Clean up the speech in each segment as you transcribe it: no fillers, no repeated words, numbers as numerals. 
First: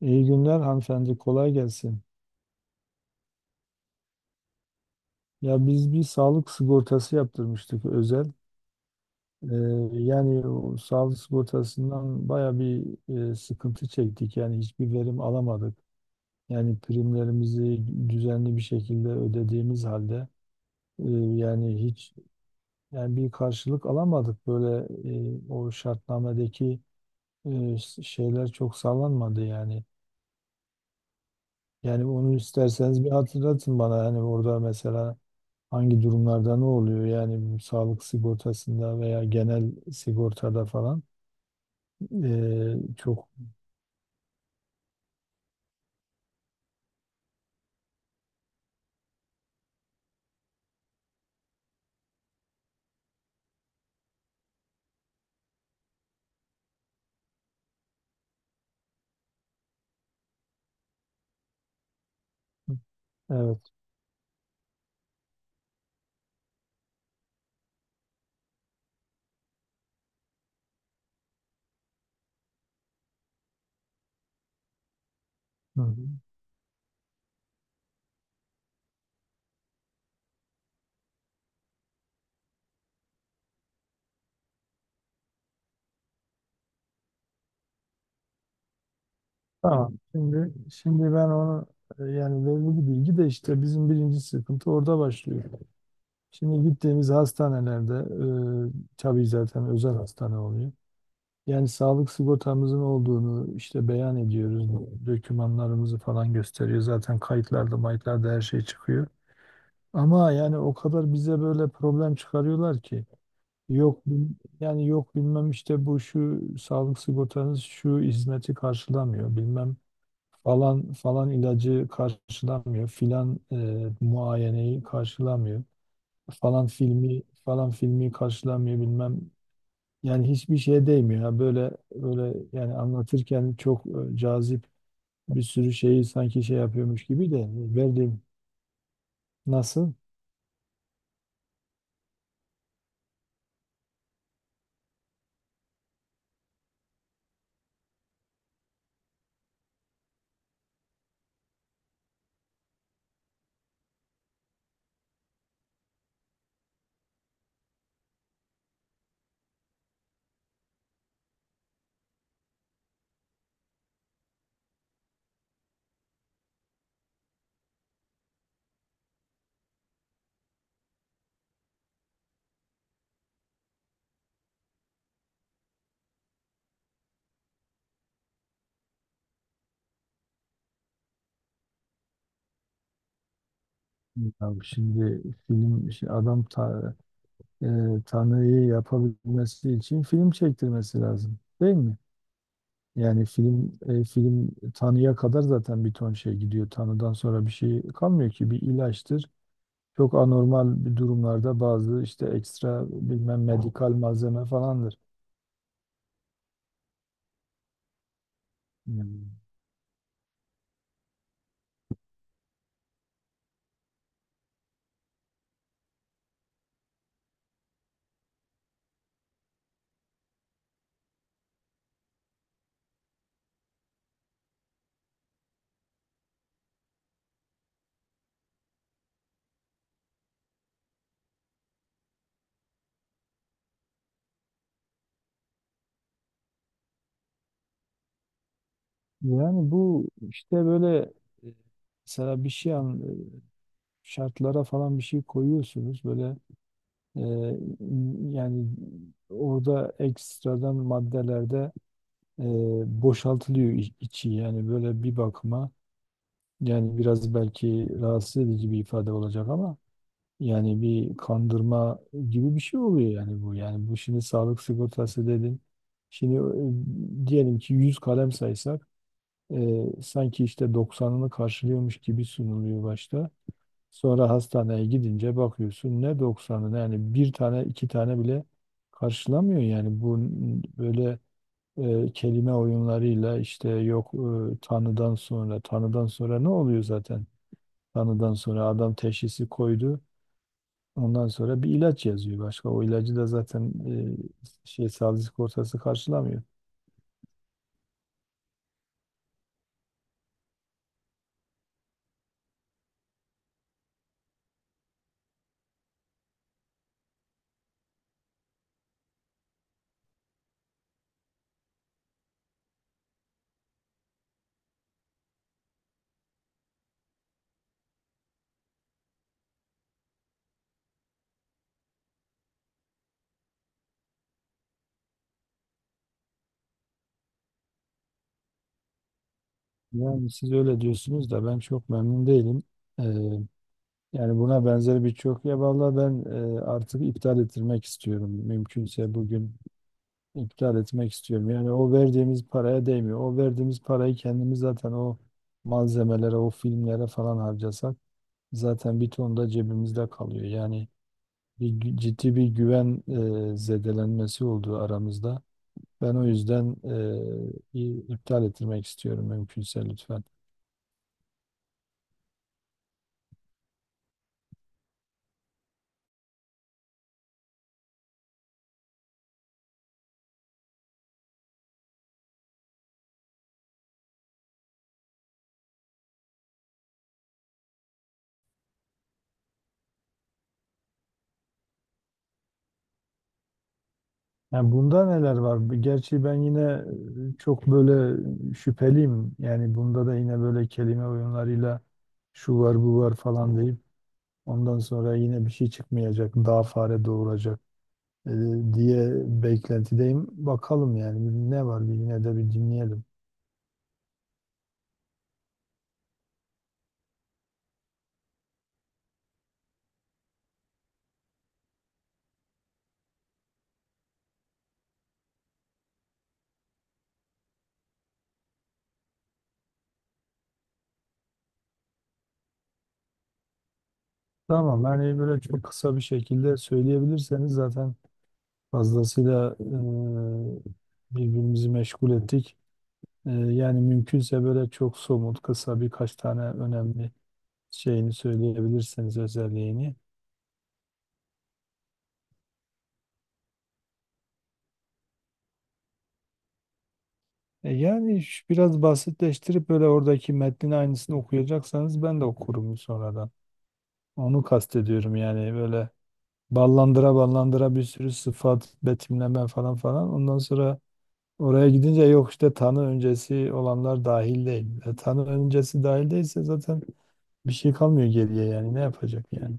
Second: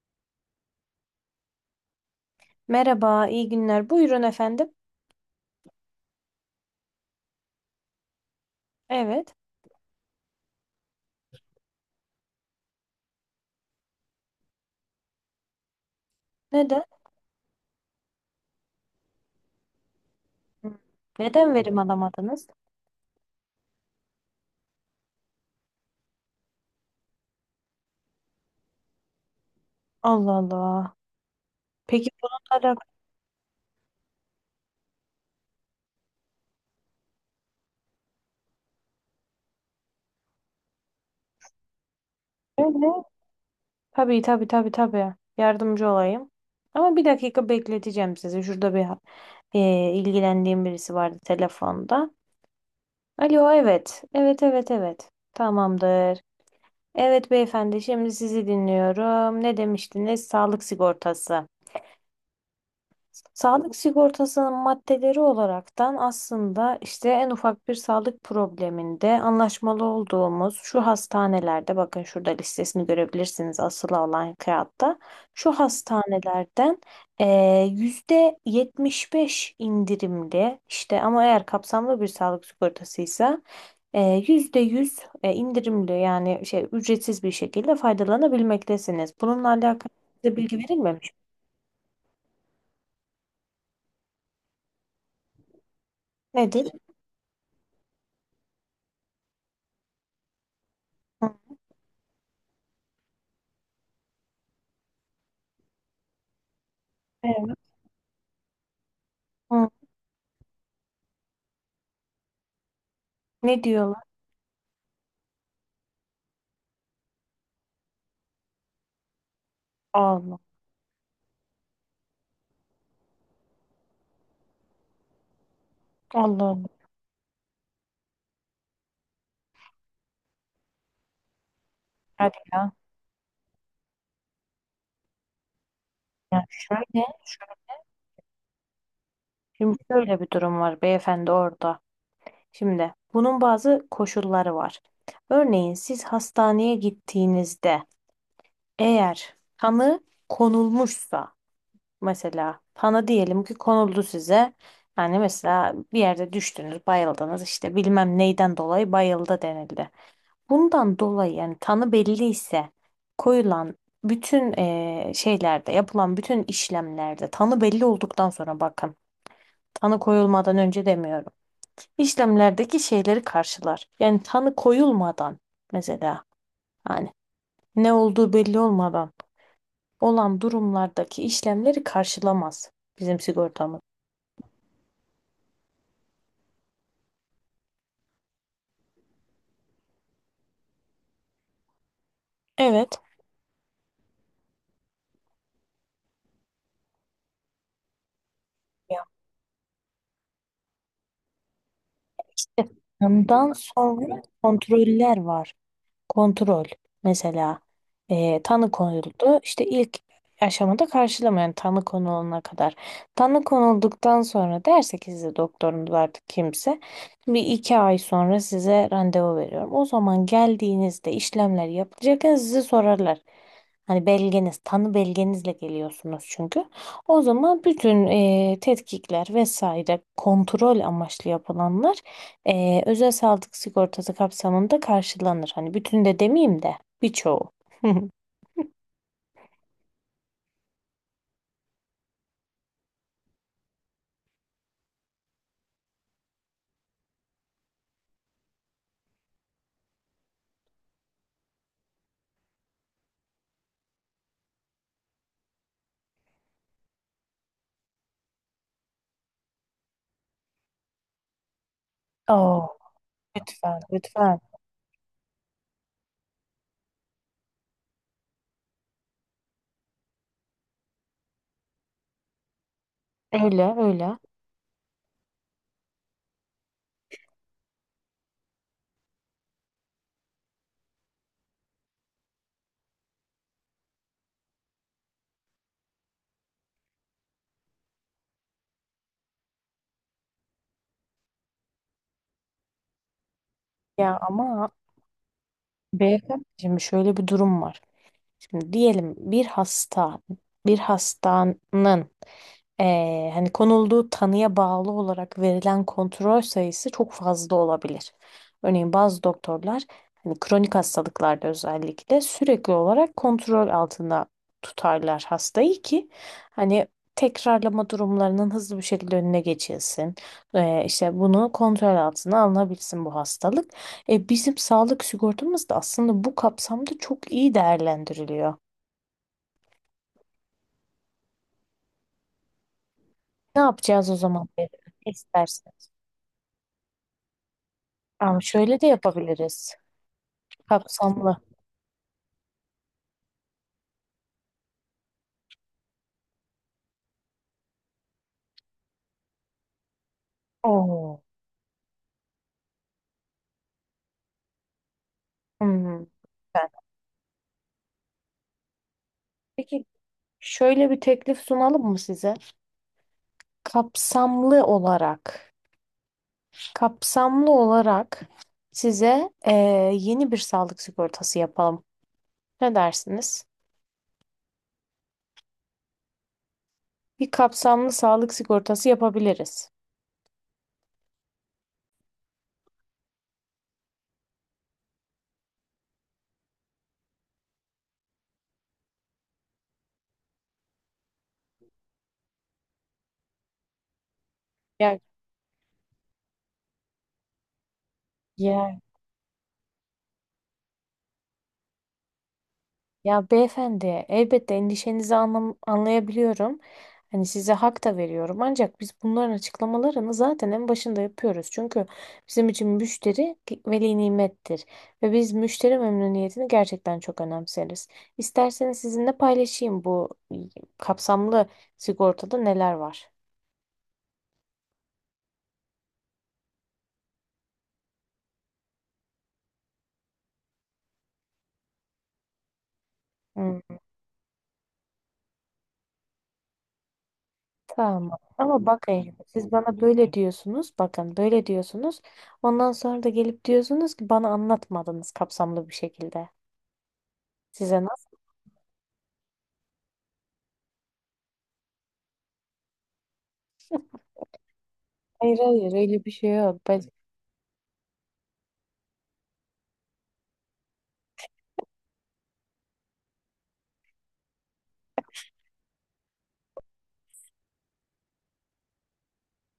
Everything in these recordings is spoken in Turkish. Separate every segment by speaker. Speaker 1: İyi günler hanımefendi, kolay gelsin.
Speaker 2: Merhaba, iyi günler. Buyurun efendim.
Speaker 1: Ya biz bir sağlık sigortası yaptırmıştık özel.
Speaker 2: Evet.
Speaker 1: Ee, yani o sağlık sigortasından baya bir sıkıntı çektik. Yani hiçbir verim alamadık. Yani
Speaker 2: Neden?
Speaker 1: primlerimizi düzenli bir şekilde ödediğimiz halde,
Speaker 2: Hı. Neden verim
Speaker 1: yani hiç,
Speaker 2: alamadınız?
Speaker 1: yani bir karşılık alamadık. Böyle o şartnamedeki e, şeyler çok sağlanmadı yani.
Speaker 2: Allah Allah.
Speaker 1: Yani
Speaker 2: Peki
Speaker 1: onu
Speaker 2: bununla
Speaker 1: isterseniz bir hatırlatın bana. Yani orada mesela hangi durumlarda ne oluyor yani, bu sağlık sigortasında veya genel sigortada falan
Speaker 2: alakalı ne?
Speaker 1: çok.
Speaker 2: Tabii tabii tabii tabii. Yardımcı olayım. Ama bir dakika bekleteceğim sizi. Şurada bir ilgilendiğim birisi vardı telefonda. Alo, evet. Evet, evet, evet. Tamamdır. Evet beyefendi, şimdi sizi dinliyorum. Ne demiştiniz? Sağlık sigortası.
Speaker 1: Evet.
Speaker 2: Sağlık sigortasının maddeleri olaraktan aslında işte en ufak bir sağlık probleminde anlaşmalı olduğumuz şu hastanelerde bakın şurada listesini görebilirsiniz asılı olan kağıtta şu
Speaker 1: Hı hı.
Speaker 2: hastanelerden %75 indirimli işte ama eğer kapsamlı bir sağlık sigortasıysa %100 indirimli yani şey ücretsiz bir şekilde faydalanabilmektesiniz. Bununla alakalı
Speaker 1: Tamam.
Speaker 2: size
Speaker 1: Şimdi
Speaker 2: bilgi
Speaker 1: şimdi
Speaker 2: verilmemiş.
Speaker 1: ben onu, yani verili bir bilgi de, işte bizim birinci sıkıntı orada başlıyor. Şimdi
Speaker 2: Nedir?
Speaker 1: gittiğimiz hastanelerde tabii zaten özel hastane oluyor.
Speaker 2: Hı.
Speaker 1: Yani sağlık sigortamızın olduğunu işte beyan ediyoruz. Dokümanlarımızı falan gösteriyor. Zaten
Speaker 2: Evet.
Speaker 1: kayıtlarda, mayıtlarda her şey çıkıyor.
Speaker 2: Hı.
Speaker 1: Ama yani o kadar bize böyle problem çıkarıyorlar ki,
Speaker 2: Ne
Speaker 1: yok
Speaker 2: diyorlar?
Speaker 1: bil- yani yok bilmem, işte bu şu sağlık sigortanız şu hizmeti karşılamıyor, bilmem
Speaker 2: Allah.
Speaker 1: falan falan ilacı karşılamıyor, filan muayeneyi karşılamıyor,
Speaker 2: Allah Allah.
Speaker 1: falan filmi falan filmi karşılamıyor, bilmem. Yani hiçbir şeye değmiyor ya, böyle böyle.
Speaker 2: Hadi ya.
Speaker 1: Yani anlatırken çok cazip, bir sürü şeyi sanki
Speaker 2: Ya
Speaker 1: şey
Speaker 2: şöyle,
Speaker 1: yapıyormuş gibi de verdiğim,
Speaker 2: şimdi
Speaker 1: nasıl?
Speaker 2: şöyle bir durum var beyefendi orada. Şimdi bunun bazı koşulları var. Örneğin siz hastaneye gittiğinizde eğer tanı konulmuşsa mesela tanı diyelim ki konuldu size. Yani mesela bir yerde düştünüz, bayıldınız işte bilmem neyden dolayı bayıldı denildi. Bundan dolayı yani tanı belli ise koyulan bütün şeylerde yapılan bütün işlemlerde tanı belli olduktan sonra bakın tanı koyulmadan önce demiyorum. İşlemlerdeki şeyleri karşılar. Yani tanı koyulmadan mesela hani ne olduğu belli olmadan olan durumlardaki işlemleri karşılamaz bizim sigortamız.
Speaker 1: Abi şimdi film şey, adam ta, e, Tanrı'yı yapabilmesi için film çektirmesi lazım değil mi?
Speaker 2: Evet.
Speaker 1: Yani film Tanrı'ya kadar zaten bir ton şey gidiyor. Tanrı'dan sonra bir şey kalmıyor ki bir
Speaker 2: Ya.
Speaker 1: ilaçtır. Çok anormal bir durumlarda bazı işte ekstra bilmem
Speaker 2: Tanıdan
Speaker 1: medikal
Speaker 2: sonra
Speaker 1: malzeme falandır.
Speaker 2: kontroller var. Kontrol. Mesela tanı
Speaker 1: Hmm.
Speaker 2: konuldu. İşte ilk aşamada karşılama yani tanı konulana kadar. Tanı konulduktan sonra derse ki size doktorunuz artık kimse bir iki ay sonra size randevu veriyorum. O zaman geldiğinizde işlemler yapılacakken sizi sorarlar. Hani belgeniz, tanı belgenizle geliyorsunuz çünkü. O zaman bütün tetkikler vesaire kontrol amaçlı yapılanlar özel sağlık sigortası kapsamında karşılanır. Hani bütün de demeyeyim de birçoğu.
Speaker 1: Yani bu işte böyle, e, mesela bir şey an, e, şartlara falan bir şey koyuyorsunuz böyle. Ee, yani orada ekstradan maddelerde boşaltılıyor içi, yani böyle bir bakıma, yani biraz belki rahatsız edici bir ifade olacak ama yani bir kandırma gibi bir
Speaker 2: Oo,
Speaker 1: şey oluyor. Yani bu,
Speaker 2: lütfen,
Speaker 1: yani bu, şimdi
Speaker 2: lütfen.
Speaker 1: sağlık sigortası dedin, şimdi diyelim ki 100 kalem saysak sanki işte 90'ını karşılıyormuş gibi sunuluyor başta.
Speaker 2: Öyle, öyle.
Speaker 1: Sonra hastaneye gidince bakıyorsun, ne doksanı, yani bir tane iki tane bile karşılamıyor. Yani bu böyle kelime oyunlarıyla, işte yok tanıdan sonra ne oluyor zaten? Tanıdan sonra adam teşhisi koydu. Ondan sonra bir ilaç yazıyor başka. O ilacı da zaten
Speaker 2: Ya ama
Speaker 1: sağlık sigortası karşılamıyor.
Speaker 2: beyefendi şimdi şöyle bir durum var. Şimdi diyelim bir hasta, bir hastanın hani konulduğu tanıya bağlı olarak verilen kontrol sayısı çok fazla olabilir. Örneğin bazı doktorlar hani kronik hastalıklarda özellikle sürekli olarak kontrol altında tutarlar hastayı ki hani tekrarlama durumlarının hızlı bir şekilde önüne geçilsin. İşte bunu kontrol altına alınabilsin bu hastalık. E, bizim sağlık sigortamız da aslında bu kapsamda çok iyi değerlendiriliyor.
Speaker 1: Yani siz öyle diyorsunuz da ben çok memnun değilim. Ee,
Speaker 2: Ne yapacağız o
Speaker 1: yani
Speaker 2: zaman?
Speaker 1: buna
Speaker 2: Ne
Speaker 1: benzer birçok, ya
Speaker 2: istersin?
Speaker 1: vallahi ben artık iptal ettirmek istiyorum.
Speaker 2: Ama şöyle de
Speaker 1: Mümkünse bugün
Speaker 2: yapabiliriz.
Speaker 1: iptal etmek
Speaker 2: Kapsamlı.
Speaker 1: istiyorum. Yani o verdiğimiz paraya değmiyor. O verdiğimiz parayı kendimiz zaten o malzemelere, o filmlere falan harcasak zaten bir ton da cebimizde kalıyor. Yani
Speaker 2: Oo.
Speaker 1: ciddi bir güven zedelenmesi olduğu aramızda.
Speaker 2: Hmm.
Speaker 1: Ben o yüzden
Speaker 2: Ben-
Speaker 1: iptal ettirmek istiyorum
Speaker 2: Peki
Speaker 1: mümkünse, lütfen.
Speaker 2: şöyle bir teklif sunalım mı size? Kapsamlı olarak, kapsamlı olarak, size yeni bir sağlık sigortası yapalım. Ne dersiniz? Bir kapsamlı sağlık sigortası yapabiliriz.
Speaker 1: Yani bunda neler var? Gerçi ben yine çok böyle şüpheliyim. Yani bunda da yine böyle kelime oyunlarıyla şu var bu var falan deyip, ondan
Speaker 2: Ya,
Speaker 1: sonra yine bir şey çıkmayacak, daha fare doğuracak e,
Speaker 2: ya
Speaker 1: diye beklentideyim. Bakalım yani, ne var, bir yine de bir dinleyelim.
Speaker 2: Ya beyefendi, elbette endişenizi anlayabiliyorum. Hani size hak da veriyorum. Ancak biz bunların açıklamalarını zaten en başında yapıyoruz. Çünkü bizim için müşteri veli nimettir. Ve biz müşteri memnuniyetini gerçekten çok önemseriz. İsterseniz sizinle paylaşayım bu kapsamlı sigortada neler var.
Speaker 1: Tamam, yani böyle çok kısa bir şekilde söyleyebilirseniz, zaten fazlasıyla birbirimizi meşgul ettik.
Speaker 2: Hmm,
Speaker 1: Yani mümkünse böyle çok somut, kısa birkaç tane önemli şeyini
Speaker 2: tamam. Ama bakın
Speaker 1: söyleyebilirseniz,
Speaker 2: siz bana
Speaker 1: özelliğini.
Speaker 2: böyle diyorsunuz. Bakın böyle diyorsunuz. Ondan sonra da gelip diyorsunuz ki bana anlatmadınız kapsamlı bir şekilde. Size nasıl?
Speaker 1: Yani biraz basitleştirip böyle, oradaki metnin aynısını okuyacaksanız ben de okurum sonradan. Onu kastediyorum,
Speaker 2: Hayır
Speaker 1: yani
Speaker 2: hayır
Speaker 1: böyle
Speaker 2: öyle bir şey yok.
Speaker 1: ballandıra ballandıra bir sürü sıfat, betimleme, falan falan. Ondan sonra oraya gidince, yok işte tanı öncesi olanlar dahil değil. Tanı öncesi dahil değilse zaten bir şey kalmıyor geriye, yani ne yapacak yani.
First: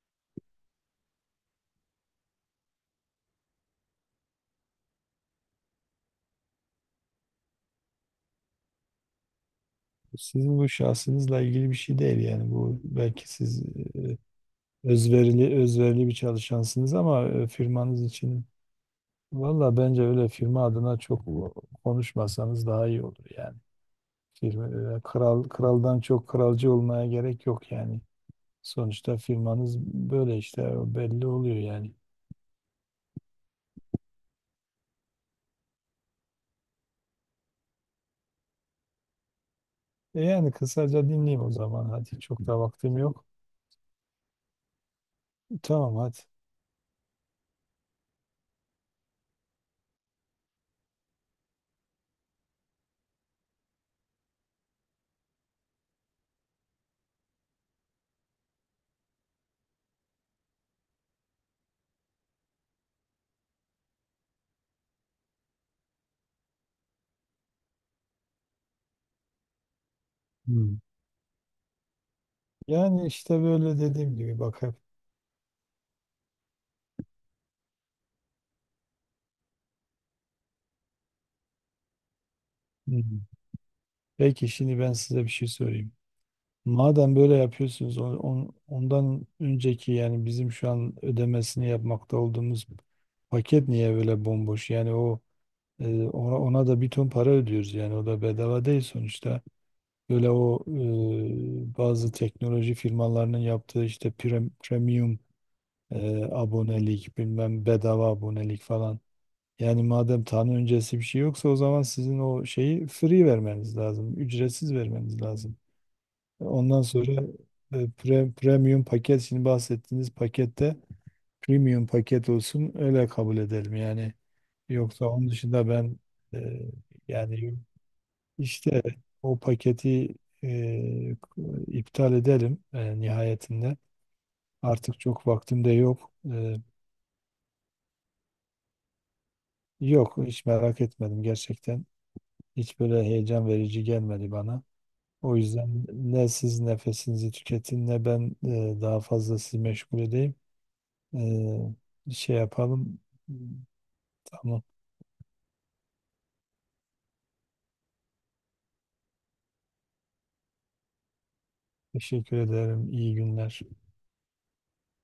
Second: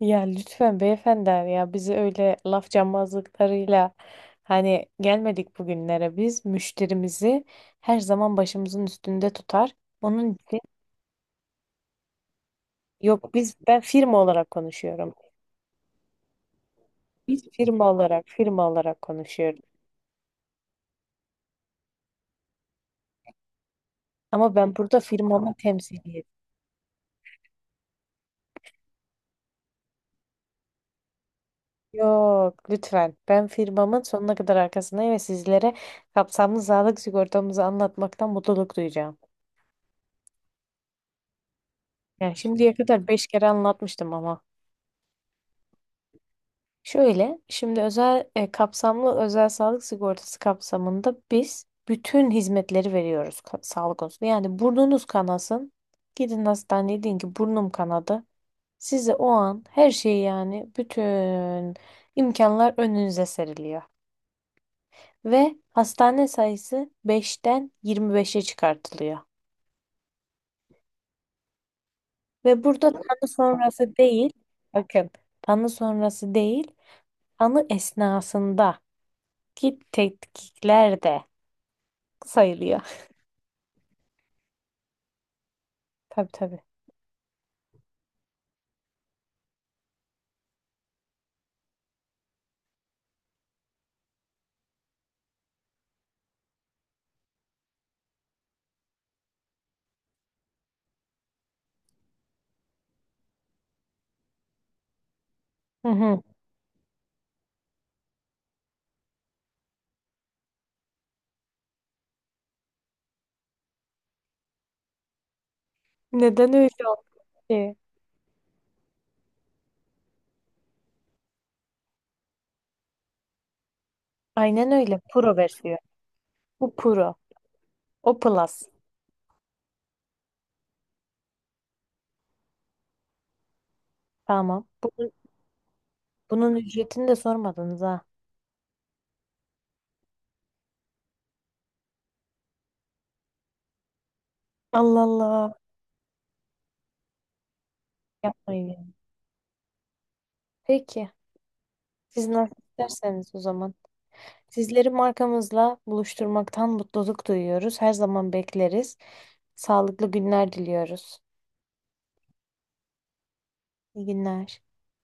Speaker 2: Ya lütfen beyefendi ya bizi öyle laf cambazlıklarıyla hani gelmedik bugünlere biz müşterimizi her zaman başımızın üstünde tutar. Onun
Speaker 1: Sizin
Speaker 2: için
Speaker 1: bu şahsınızla ilgili bir şey değil, yani bu belki
Speaker 2: yok
Speaker 1: siz
Speaker 2: ben
Speaker 1: e,
Speaker 2: firma olarak konuşuyorum.
Speaker 1: özverili özverili bir çalışansınız ama
Speaker 2: Biz firma
Speaker 1: firmanız
Speaker 2: olarak
Speaker 1: için,
Speaker 2: konuşuyorum.
Speaker 1: valla bence öyle firma adına çok konuşmasanız daha iyi olur yani.
Speaker 2: Ama
Speaker 1: Firma,
Speaker 2: ben burada
Speaker 1: kral
Speaker 2: firmamı
Speaker 1: kraldan
Speaker 2: temsiliyim.
Speaker 1: çok kralcı olmaya gerek yok yani. Sonuçta firmanız böyle, işte o belli oluyor yani.
Speaker 2: Yok lütfen ben firmamın sonuna kadar arkasındayım ve sizlere kapsamlı sağlık sigortamızı anlatmaktan mutluluk duyacağım.
Speaker 1: Yani kısaca dinleyeyim o zaman, hadi
Speaker 2: Yani
Speaker 1: çok da
Speaker 2: şimdiye
Speaker 1: vaktim
Speaker 2: kadar
Speaker 1: yok.
Speaker 2: 5 kere anlatmıştım ama.
Speaker 1: Tamam, hadi.
Speaker 2: Şöyle, şimdi özel kapsamlı özel sağlık sigortası kapsamında biz bütün hizmetleri veriyoruz sağlık konusunda. Yani burnunuz kanasın, gidin hastaneye deyin ki burnum kanadı. Size o an her şeyi yani bütün imkanlar önünüze seriliyor. Ve hastane sayısı 5'ten 25'e çıkartılıyor.
Speaker 1: Hmm.
Speaker 2: Ve burada
Speaker 1: Yani
Speaker 2: tanı
Speaker 1: işte böyle
Speaker 2: sonrası
Speaker 1: dediğim
Speaker 2: değil,
Speaker 1: gibi, bak hep.
Speaker 2: bakın tanı sonrası değil, tanı esnasında. Ki tetkikler de sayılıyor.
Speaker 1: Hı. Peki şimdi ben size bir şey sorayım.
Speaker 2: Tabii tabii.
Speaker 1: Madem böyle yapıyorsunuz, ondan önceki, yani bizim şu an ödemesini yapmakta olduğumuz paket, niye böyle bomboş? Yani o, ona da bir ton para ödüyoruz, yani o da bedava değil sonuçta. Böyle o bazı teknoloji firmalarının yaptığı işte premium
Speaker 2: Hı hı.
Speaker 1: abonelik, bilmem bedava abonelik falan. Yani madem tanı öncesi bir şey yoksa, o zaman sizin o şeyi free vermeniz lazım, ücretsiz vermeniz lazım.
Speaker 2: Neden
Speaker 1: Ondan
Speaker 2: öyle oldu
Speaker 1: sonra
Speaker 2: ki?
Speaker 1: premium paket, şimdi bahsettiğiniz pakette premium paket olsun, öyle kabul edelim yani.
Speaker 2: Aynen öyle.
Speaker 1: Yoksa onun
Speaker 2: Pro
Speaker 1: dışında
Speaker 2: versiyon.
Speaker 1: ben e,
Speaker 2: Bu Pro.
Speaker 1: yani
Speaker 2: O Plus.
Speaker 1: işte o paketi e, iptal edelim nihayetinde.
Speaker 2: Tamam.
Speaker 1: Artık çok vaktim de yok. E,
Speaker 2: Bunun ücretini de sormadınız ha.
Speaker 1: yok hiç merak etmedim gerçekten. Hiç böyle heyecan verici gelmedi bana.
Speaker 2: Allah
Speaker 1: O
Speaker 2: Allah.
Speaker 1: yüzden ne siz nefesinizi tüketin, ne ben
Speaker 2: Yapmayın. Yani.
Speaker 1: daha fazla sizi meşgul edeyim.
Speaker 2: Peki.
Speaker 1: Ee,
Speaker 2: Siz
Speaker 1: şey
Speaker 2: nasıl
Speaker 1: yapalım.
Speaker 2: isterseniz o zaman.
Speaker 1: Tamam.
Speaker 2: Sizleri markamızla buluşturmaktan mutluluk duyuyoruz. Her zaman bekleriz. Sağlıklı günler diliyoruz.
Speaker 1: Teşekkür ederim. İyi günler.
Speaker 2: İyi günler.